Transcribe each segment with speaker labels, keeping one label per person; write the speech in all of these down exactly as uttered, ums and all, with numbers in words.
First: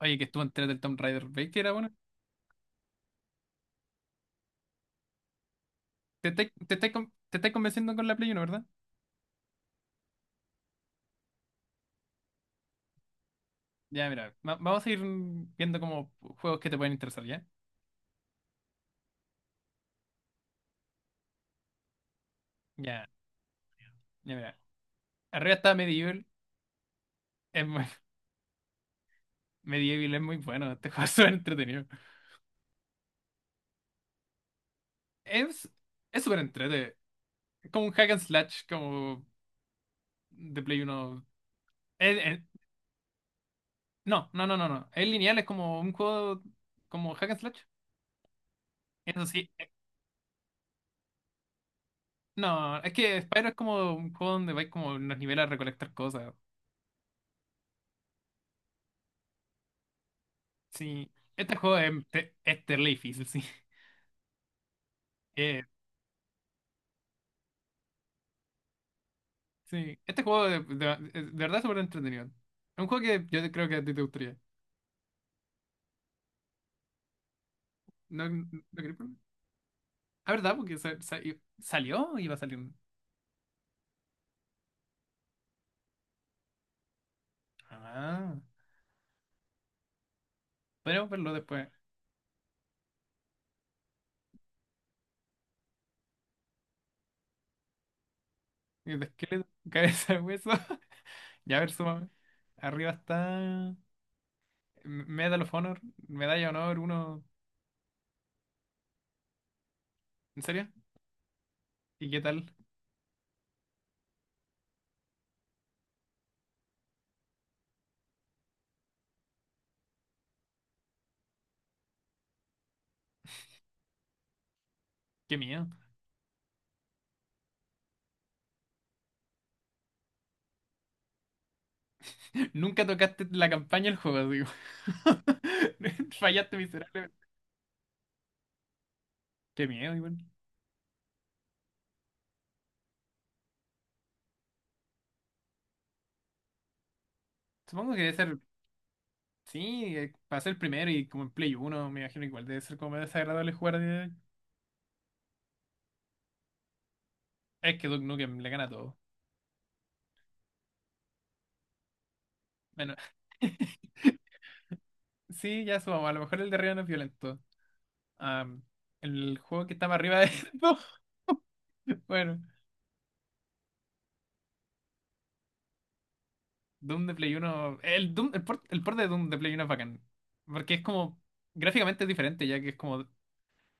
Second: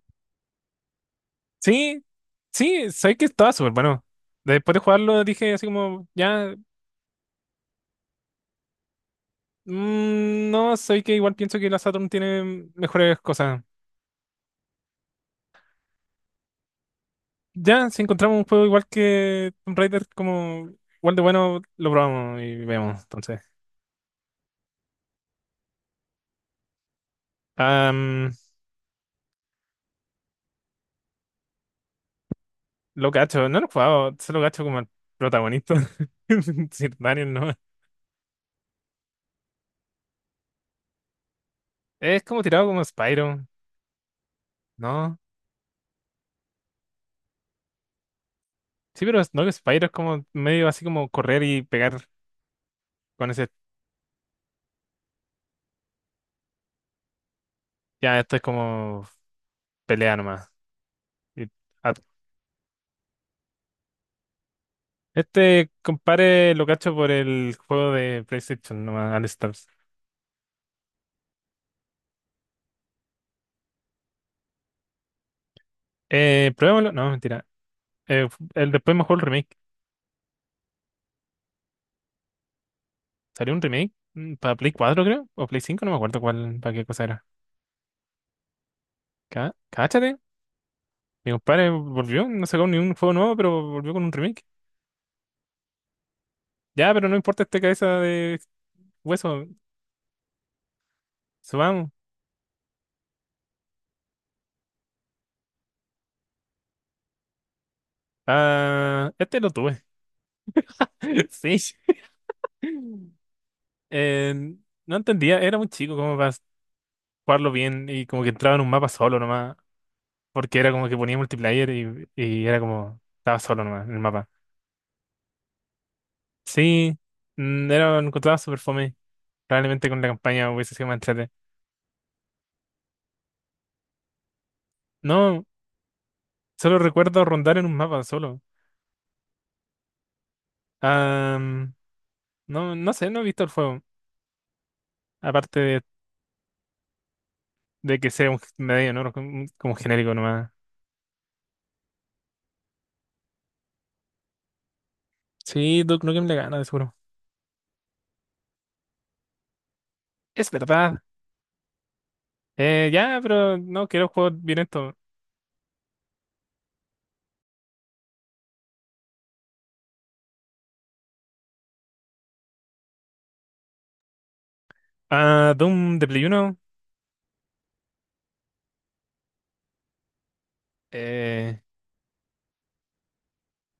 Speaker 1: Oye, que estuvo entera del Tomb Raider. ¿Veis que era bueno?
Speaker 2: Sí, sí, sabes que estaba súper bueno. Después de jugarlo dije así como,
Speaker 1: Te estáis
Speaker 2: ya,
Speaker 1: te estáis con- te estáis convenciendo con la Play Uno, ¿verdad?
Speaker 2: mm, no, sé que igual pienso que la Saturn tiene mejores cosas.
Speaker 1: Ya, mira. Va- vamos a ir mm, viendo como juegos que te pueden interesar, ¿ya?
Speaker 2: Ya, si encontramos un juego igual que Tomb Raider, como igual de bueno, lo probamos y vemos,
Speaker 1: Ya,
Speaker 2: entonces.
Speaker 1: ya, mira. Arriba está Medieval. Es muy-
Speaker 2: Am,
Speaker 1: Medieval es muy bueno. Este juego es súper entretenido.
Speaker 2: lo cacho, no lo he jugado, solo cacho como el
Speaker 1: Es,
Speaker 2: protagonista.
Speaker 1: es súper entretenido.
Speaker 2: Sir Daniel, ¿no?
Speaker 1: Como un hack and slash, como de Play Uno. Es-
Speaker 2: Es
Speaker 1: es-
Speaker 2: como tirado como Spyro,
Speaker 1: no, no, no, no, no. Es
Speaker 2: ¿no?
Speaker 1: lineal, es como un juego como hack and slash.
Speaker 2: Sí, pero
Speaker 1: Eso
Speaker 2: es- no
Speaker 1: sí.
Speaker 2: que
Speaker 1: eh,
Speaker 2: Spyro es como medio así como correr y pegar
Speaker 1: No, es que
Speaker 2: con
Speaker 1: Spyro
Speaker 2: ese.
Speaker 1: es como un juego donde vais como en los niveles a recolectar cosas.
Speaker 2: Ya, esto es como pelea nomás.
Speaker 1: Sí,
Speaker 2: Y-
Speaker 1: este juego
Speaker 2: ah,
Speaker 1: es, te- es terrible difícil, sí. Eh,
Speaker 2: Este compare lo cacho por el juego de PlayStation, nomás, All Stars.
Speaker 1: sí, este juego de, de- de verdad es súper entretenido. Es un juego que yo creo que a ti te gustaría.
Speaker 2: Eh, pruébalo, no, mentira. Eh,
Speaker 1: ¿No, no
Speaker 2: fu- el, después
Speaker 1: queréis
Speaker 2: me jugó
Speaker 1: probar?
Speaker 2: el remake.
Speaker 1: Ah, ¿verdad? Porque sa- sa- i- salió iba a salir. un-
Speaker 2: Salió un remake mm, para Play cuatro creo, o Play cinco no me acuerdo cuál, para qué cosa era.
Speaker 1: Ah,
Speaker 2: Cá Cáchate,
Speaker 1: podemos verlo
Speaker 2: mi
Speaker 1: después.
Speaker 2: compadre volvió, no sacó ni un juego nuevo, pero volvió con un remake. Ya, pero no importa este cabeza de
Speaker 1: El
Speaker 2: hueso,
Speaker 1: esqueleto, cabeza de hueso. Ya, a ver,
Speaker 2: subamos.
Speaker 1: súmame. Arriba está Medal of Honor, Medalla de Honor uno.
Speaker 2: Ah, este lo tuve,
Speaker 1: ¿En serio?
Speaker 2: sí.
Speaker 1: ¿Y qué tal?
Speaker 2: Eh, no entendía, era muy chico como para jugarlo bien y como que entraba en un mapa solo nomás. Porque era como que ponía multiplayer y, y era como, estaba solo nomás en el mapa.
Speaker 1: Qué miedo.
Speaker 2: Sí, mm, era, lo encontraba súper fome. Probablemente con la campaña hubiese sido más entrete.
Speaker 1: Nunca tocaste la campaña del juego, digo.
Speaker 2: No,
Speaker 1: Fallaste
Speaker 2: solo recuerdo
Speaker 1: miserablemente.
Speaker 2: rondar en un mapa solo.
Speaker 1: Qué miedo, igual.
Speaker 2: Ah, no, no sé, no he visto el juego. Aparte de,
Speaker 1: Supongo
Speaker 2: de
Speaker 1: que
Speaker 2: que
Speaker 1: debe
Speaker 2: sea
Speaker 1: ser,
Speaker 2: un medio, ¿no? Como, como
Speaker 1: sí, eh,
Speaker 2: genérico
Speaker 1: para
Speaker 2: nomás.
Speaker 1: ser primero y como en Play uno me imagino que igual debe ser como más desagradable jugar. de-
Speaker 2: Sí, Duke Nukem le gana, de seguro.
Speaker 1: Es que Duke Nukem le gana todo.
Speaker 2: Es verdad. Eh,
Speaker 1: Bueno,
Speaker 2: ya, pero no quiero juegos violentos.
Speaker 1: sí, ya subamos. A lo mejor el de arriba no es violento. Am, el juego que está más arriba de no. Bueno,
Speaker 2: Ah, Doom de Play Uno.
Speaker 1: Doom de Play uno. El, Doom, el, port, el port de Doom de Play uno es bacán. Porque es como.
Speaker 2: eh,
Speaker 1: Gráficamente es diferente, ya que es como. De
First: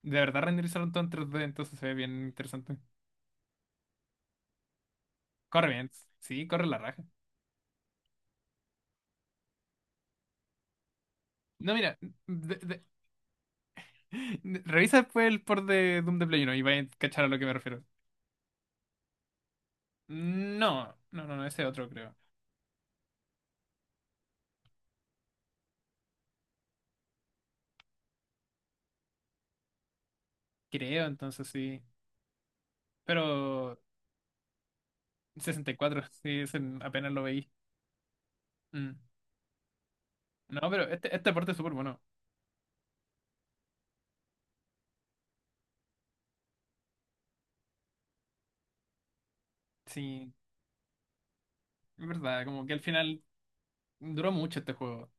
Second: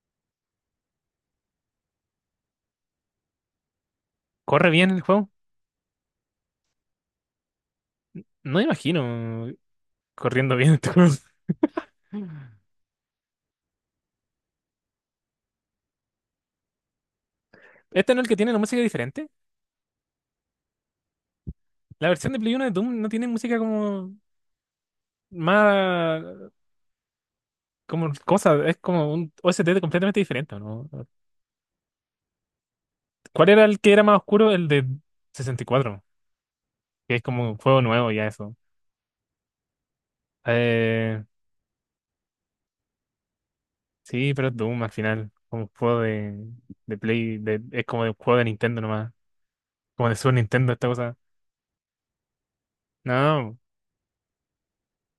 Speaker 1: verdad renderizaron todo en tres D, entonces se ve bien interesante.
Speaker 2: ¿Corre bien el juego?
Speaker 1: Corre bien, sí, corre la raja.
Speaker 2: No imagino corriendo bien este juego.
Speaker 1: No, mira, de, Revisa después el port de Doom de Play uno y vais a cachar a lo que me refiero.
Speaker 2: Este no es el que tiene la música diferente.
Speaker 1: No, no, no, no, ese otro
Speaker 2: La
Speaker 1: creo.
Speaker 2: versión de Play Uno de Doom no tiene música como más como cosa, es como un O S T completamente diferente, ¿no?
Speaker 1: Creo, entonces sí. Pero
Speaker 2: ¿Cuál era el que era más oscuro? El de sesenta y
Speaker 1: sesenta y cuatro,
Speaker 2: cuatro,
Speaker 1: sí, ese apenas
Speaker 2: que
Speaker 1: lo
Speaker 2: es
Speaker 1: veí.
Speaker 2: como un juego nuevo ya eso.
Speaker 1: Mm. No, pero este,
Speaker 2: Eh,
Speaker 1: este port es súper bueno.
Speaker 2: sí, pero es Doom al final, como un juego de, de Play, de, es como de un juego de Nintendo nomás, como de
Speaker 1: Sí,
Speaker 2: Super Nintendo esta cosa.
Speaker 1: es verdad, como que al final
Speaker 2: No,
Speaker 1: duró mucho este juego.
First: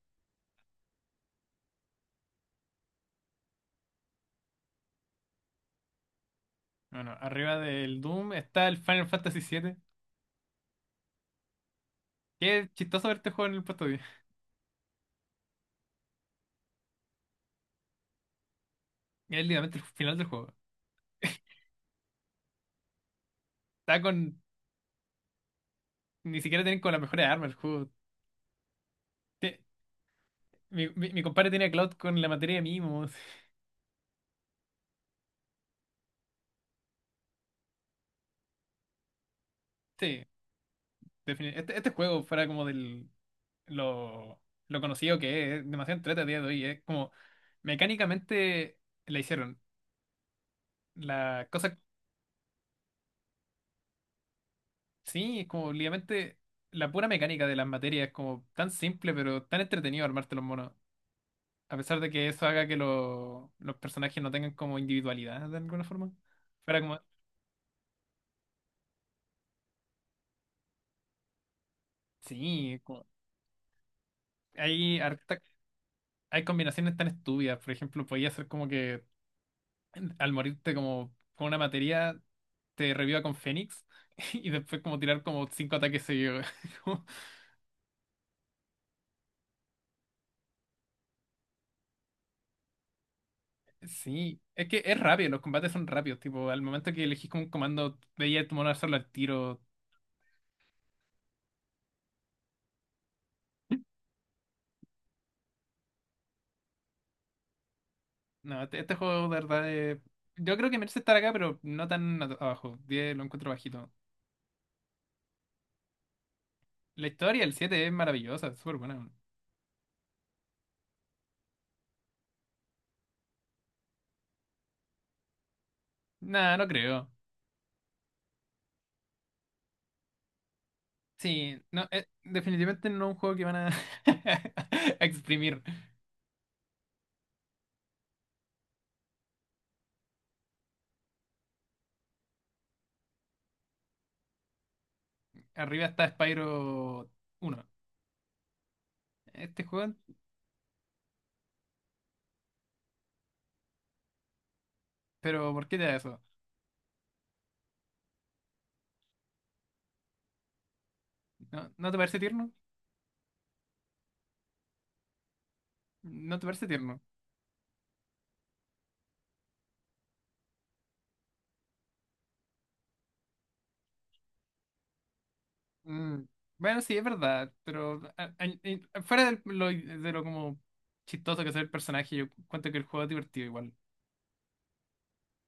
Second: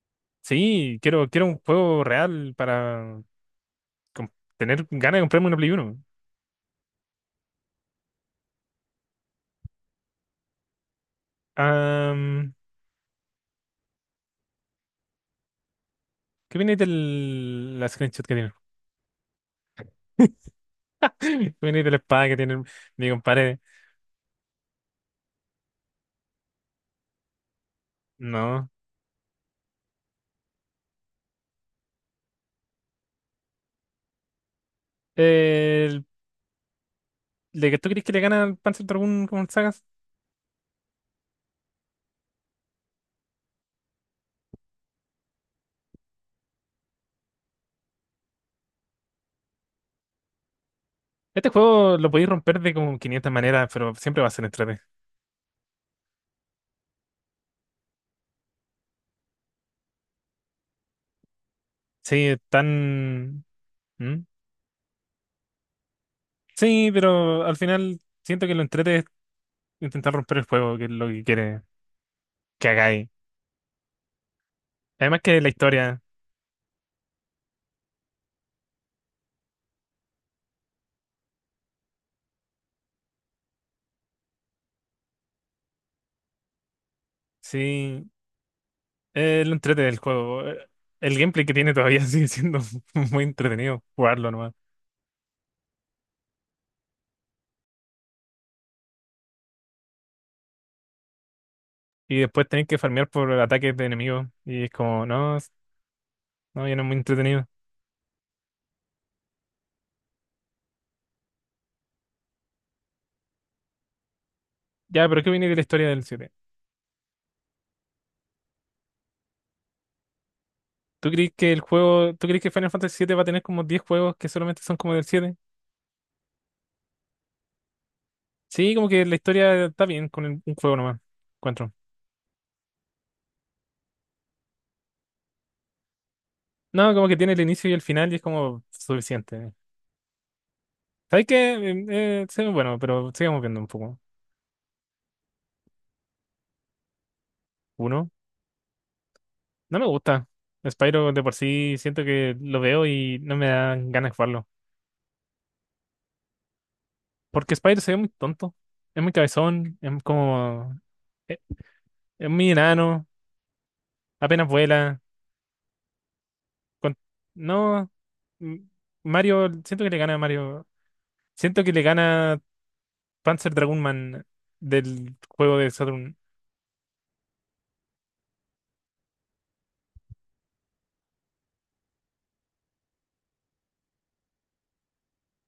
Speaker 2: sí, quiero, quiero un juego real para com- tener ganas de comprarme una Play Uno.
Speaker 1: Bueno, arriba del Doom está el Final Fantasy siete. Qué chistoso ver este juego en el puesto diez.
Speaker 2: ¿Qué viene del la screenshot que tienen?
Speaker 1: Es literalmente el final del juego.
Speaker 2: ¿Qué viene de la espada que tienen mi compadre?
Speaker 1: Está con... Ni siquiera tienen con las mejores armas el juego.
Speaker 2: No.
Speaker 1: Te- Mi, mi, mi compadre tiene a Cloud con la materia de mimos.
Speaker 2: El, ¿de que tú crees que le gana al Panzer Dragoon con sagas?
Speaker 1: Sí, defini- Este, este juego fuera como del lo, lo conocido que es, es demasiado entrete a día de hoy, es como mecánicamente la hicieron. La
Speaker 2: Este
Speaker 1: cosa,
Speaker 2: juego lo podéis romper de como quinientas maneras, pero siempre va a ser entrete.
Speaker 1: sí, es como literalmente la pura mecánica de las materias, es como tan simple pero tan entretenido armarte los monos. A pesar de
Speaker 2: Sí,
Speaker 1: que
Speaker 2: es
Speaker 1: eso haga que
Speaker 2: tan...
Speaker 1: lo- los
Speaker 2: ¿Mm?
Speaker 1: personajes no tengan como individualidad de alguna forma. Fuera
Speaker 2: Sí,
Speaker 1: como,
Speaker 2: pero al final siento que lo entrete es intentar romper el juego, que es lo que quiere que
Speaker 1: sí, como-
Speaker 2: hagáis.
Speaker 1: hay,
Speaker 2: Además
Speaker 1: harta-
Speaker 2: que la historia,
Speaker 1: hay combinaciones tan estúpidas, por ejemplo, podía ser como que al morirte como con una materia, te reviva con Fénix y después como tirar como cinco ataques seguidos. Como-
Speaker 2: sí, es lo entrete del juego. Eh, El gameplay que tiene todavía sigue siendo muy entretenido jugarlo
Speaker 1: Sí,
Speaker 2: nomás.
Speaker 1: es que es rápido, los combates son rápidos, tipo, al momento que elegís como un comando, veía a tu mono hacerlo al tiro.
Speaker 2: Y después tenés que farmear por ataques de enemigos. Y es como, no, s- no, ya no es muy entretenido.
Speaker 1: No, este, este juego de verdad es- yo creo que merece estar acá, pero no tan a- abajo. Diez lo encuentro bajito.
Speaker 2: Ya, pero ¿qué viene de la historia del siete?
Speaker 1: La historia el siete es maravillosa, es súper buena.
Speaker 2: ¿Tú crees que el juego, tú crees que Final Fantasy siete va a tener como diez juegos que solamente son como del siete?
Speaker 1: Nah, no creo.
Speaker 2: Sí, como que la historia está bien con el- un juego nomás,
Speaker 1: Sí,
Speaker 2: encuentro.
Speaker 1: no, eh, definitivamente no es un juego que van a, a exprimir.
Speaker 2: No, como que tiene el inicio y el final y es como suficiente. ¿Sabes qué? Eh, eh, sí, bueno, pero sigamos viendo un poco.
Speaker 1: Arriba está Spyro uno.
Speaker 2: Uno,
Speaker 1: Este
Speaker 2: no me
Speaker 1: juego,
Speaker 2: gusta. Spyro de por sí siento que lo veo y no me dan ganas de jugarlo.
Speaker 1: pero ¿por qué te da eso?
Speaker 2: Porque Spyro se ve muy tonto. Es muy cabezón, es como. Es,
Speaker 1: ¿No, no te parece
Speaker 2: es muy
Speaker 1: tierno?
Speaker 2: enano, apenas vuela.
Speaker 1: ¿No te parece
Speaker 2: con-
Speaker 1: tierno?
Speaker 2: No, m- Mario, siento que le gana a Mario. Siento que le gana Panzer Dragoon Man del juego de Saturn.
Speaker 1: Mm, Bueno, sí, es verdad, pero a- a- y- fuera de lo, de lo como chistoso que es el personaje, yo cuento que el juego es divertido igual.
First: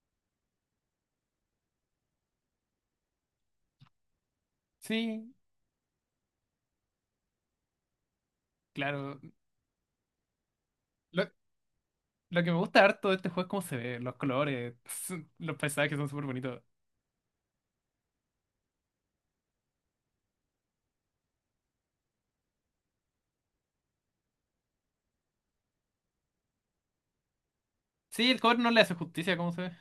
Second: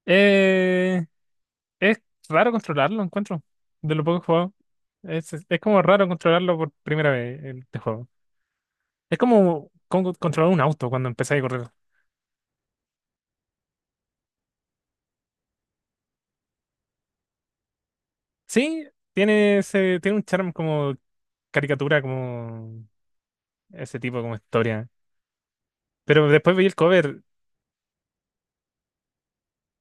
Speaker 2: Eh, es raro controlarlo, encuentro. De lo poco que he jugado.
Speaker 1: Sí,
Speaker 2: Es, es como raro controlarlo por primera vez en este juego. Es
Speaker 1: claro.
Speaker 2: como, como controlar un auto cuando
Speaker 1: Lo,
Speaker 2: empezáis a correr.
Speaker 1: lo que me gusta harto de este juego es cómo se ve, los colores, los paisajes son súper bonitos.
Speaker 2: Sí, tiene ese, tiene un charm como caricatura, como ese tipo, como historia. Pero después veí el cover.
Speaker 1: Sí, el cover no le hace justicia a cómo se ve.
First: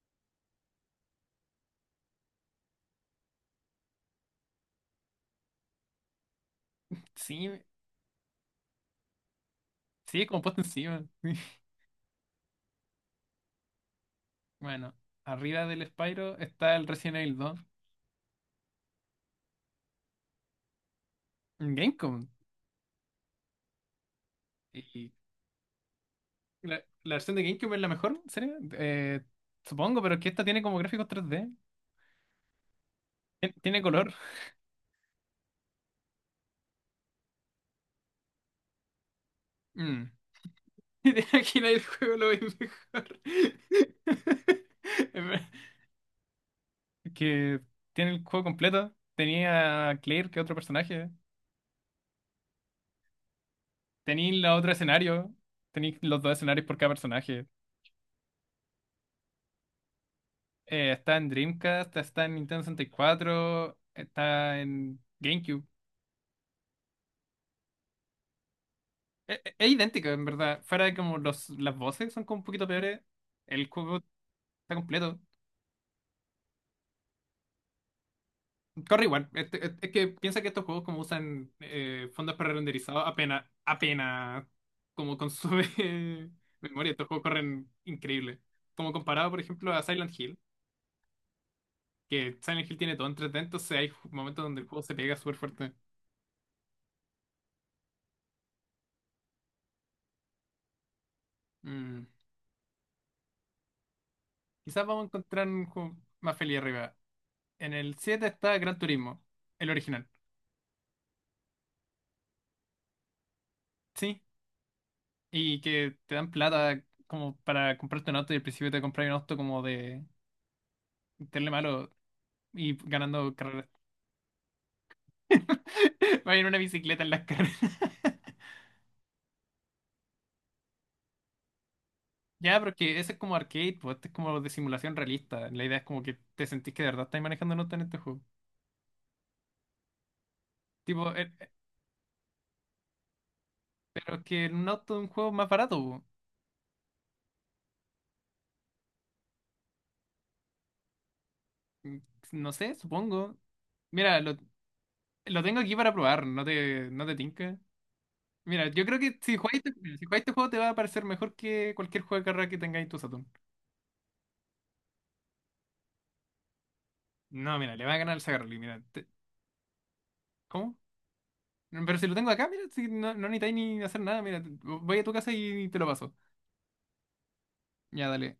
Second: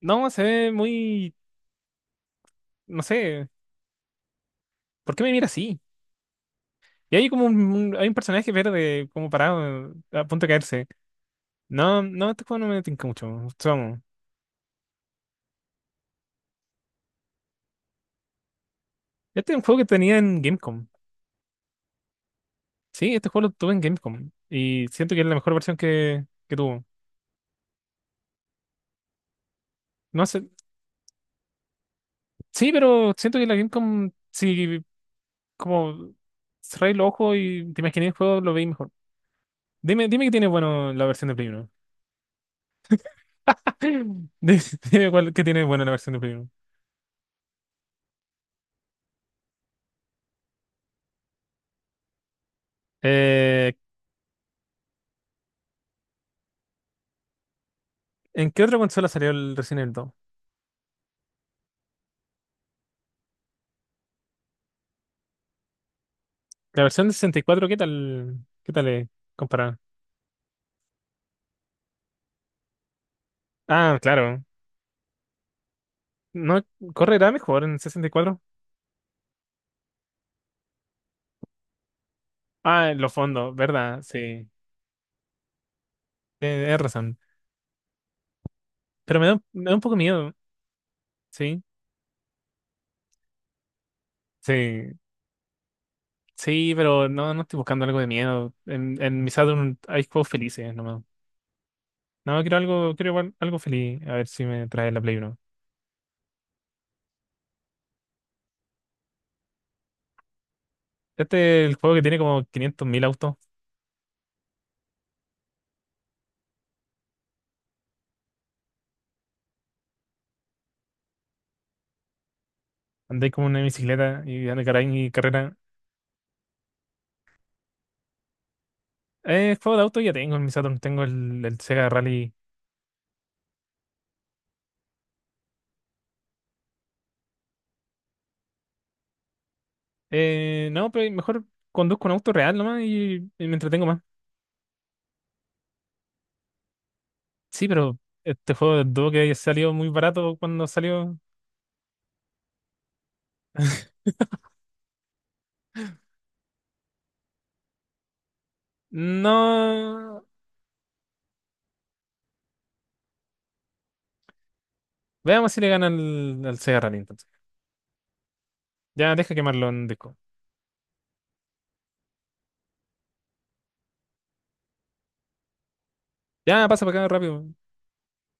Speaker 2: No, se ve muy, no sé, ¿por qué me mira así? Y hay como
Speaker 1: Sí,
Speaker 2: un, un- hay un personaje verde como parado, eh, a
Speaker 1: sí, como
Speaker 2: punto de
Speaker 1: puesto
Speaker 2: caerse.
Speaker 1: encima.
Speaker 2: No, no, este juego no me tinca mucho. Somos.
Speaker 1: Bueno, arriba del Spyro está el Resident Evil dos.
Speaker 2: Este es un juego que tenía en Gamecom.
Speaker 1: En Gamecom.
Speaker 2: Sí, este juego lo tuve en Gamecom. Y siento que es la mejor versión que, que
Speaker 1: La,
Speaker 2: tuvo.
Speaker 1: la versión de GameCube es la mejor, ¿en serio? Eh, supongo, pero es
Speaker 2: No
Speaker 1: que
Speaker 2: sé,
Speaker 1: esta tiene como gráficos tres d.
Speaker 2: sí, pero siento que
Speaker 1: Tien-
Speaker 2: la
Speaker 1: Tiene
Speaker 2: Gamecom,
Speaker 1: color.
Speaker 2: sí, como cerráis los ojos y te imaginé el juego, lo veis mejor. Dime,
Speaker 1: Mm.
Speaker 2: dime qué tiene bueno la
Speaker 1: Y de
Speaker 2: versión de Play
Speaker 1: aquí
Speaker 2: uno.
Speaker 1: nadie el juego lo ve mejor.
Speaker 2: Dime, dime
Speaker 1: Es
Speaker 2: cuál, qué
Speaker 1: ver-
Speaker 2: tiene bueno la versión de Play uno.
Speaker 1: Que tiene el juego completo. Tenía a Claire, que es otro personaje. Tenía la otro escenario. Tenía los dos escenarios por cada personaje.
Speaker 2: ¿En qué otra consola salió el Resident Evil dos?
Speaker 1: Eh, está en Dreamcast, está en Nintendo sesenta y cuatro, está en GameCube.
Speaker 2: ¿La versión de sesenta y cuatro? ¿Qué tal? ¿Qué tal es
Speaker 1: Es, es
Speaker 2: comparada?
Speaker 1: idéntica, en verdad. Fuera de como los, las voces son como un poquito peores. El juego
Speaker 2: Ah, claro.
Speaker 1: está completo.
Speaker 2: ¿No correrá mejor en sesenta y cuatro?
Speaker 1: Corre igual. Este- es es que piensa que estos juegos como usan eh, fondos
Speaker 2: Ah, en
Speaker 1: prerenderizados
Speaker 2: los
Speaker 1: apenas,
Speaker 2: fondos, ¿verdad? Sí.
Speaker 1: apenas
Speaker 2: Eh,
Speaker 1: como consume
Speaker 2: tienes
Speaker 1: memoria. Estos
Speaker 2: razón.
Speaker 1: juegos corren increíble. Como
Speaker 2: Pero me
Speaker 1: comparado,
Speaker 2: da,
Speaker 1: por
Speaker 2: un- me
Speaker 1: ejemplo,
Speaker 2: da un
Speaker 1: a
Speaker 2: poco
Speaker 1: Silent
Speaker 2: miedo,
Speaker 1: Hill,
Speaker 2: ¿sí?
Speaker 1: que Silent Hill tiene todo en tres D, entonces hay ju- momentos donde el juego se
Speaker 2: Sí.
Speaker 1: pega súper fuerte.
Speaker 2: Sí, pero no, no estoy buscando algo de miedo. En, en mi Saturn hay juegos felices, nomás.
Speaker 1: Mm.
Speaker 2: No, quiero algo, quiero igual algo feliz. A ver si me
Speaker 1: Quizás
Speaker 2: trae la
Speaker 1: vamos a
Speaker 2: Play Uno.
Speaker 1: encontrar un juego más feliz arriba. En el siete está Gran Turismo, el original.
Speaker 2: Este es el juego que tiene como quinientos mil autos.
Speaker 1: Sí. Y que te dan plata como para comprarte un auto y al principio te compras un auto como de... Meterle malo. Y
Speaker 2: Andé
Speaker 1: ganando
Speaker 2: como una
Speaker 1: carreras.
Speaker 2: bicicleta y anda caray y carrera.
Speaker 1: Va en una bicicleta en las carreras.
Speaker 2: Eh, juego de auto ya tengo en mi Saturn, tengo el, el Sega Rally.
Speaker 1: Ya, pero es que ese es como arcade, pues este es como de simulación realista. La idea es como que te sentís que de verdad estás manejando un auto en este juego.
Speaker 2: Eh, no,
Speaker 1: Tipo,
Speaker 2: pero
Speaker 1: eh,
Speaker 2: mejor
Speaker 1: eh,
Speaker 2: conduzco un auto real nomás y, y me entretengo más.
Speaker 1: pero es que un auto es un juego más barato. Po.
Speaker 2: Sí, pero este juego de Duo que salió muy barato cuando salió.
Speaker 1: Mm, No sé, supongo. Mira, lo, lo tengo aquí para probar, no te, no te tinca. Mira, yo creo que si jugáis, este- si jugáis
Speaker 2: No.
Speaker 1: este juego te va a parecer mejor que cualquier juego de carrera que tengáis en tu Saturn.
Speaker 2: Veamos si le gana al, al Sega Rally entonces.
Speaker 1: No, mira, le va a ganar el Sagarly, mira. te-
Speaker 2: Ya, deja quemarlo en disco.
Speaker 1: ¿Cómo? Pero si lo tengo acá, mira, si no, no necesitáis ni hacer nada, mira, te- voy a tu casa y te lo paso.
Speaker 2: Ya, pasa para acá rápido.
Speaker 1: Ya, dale.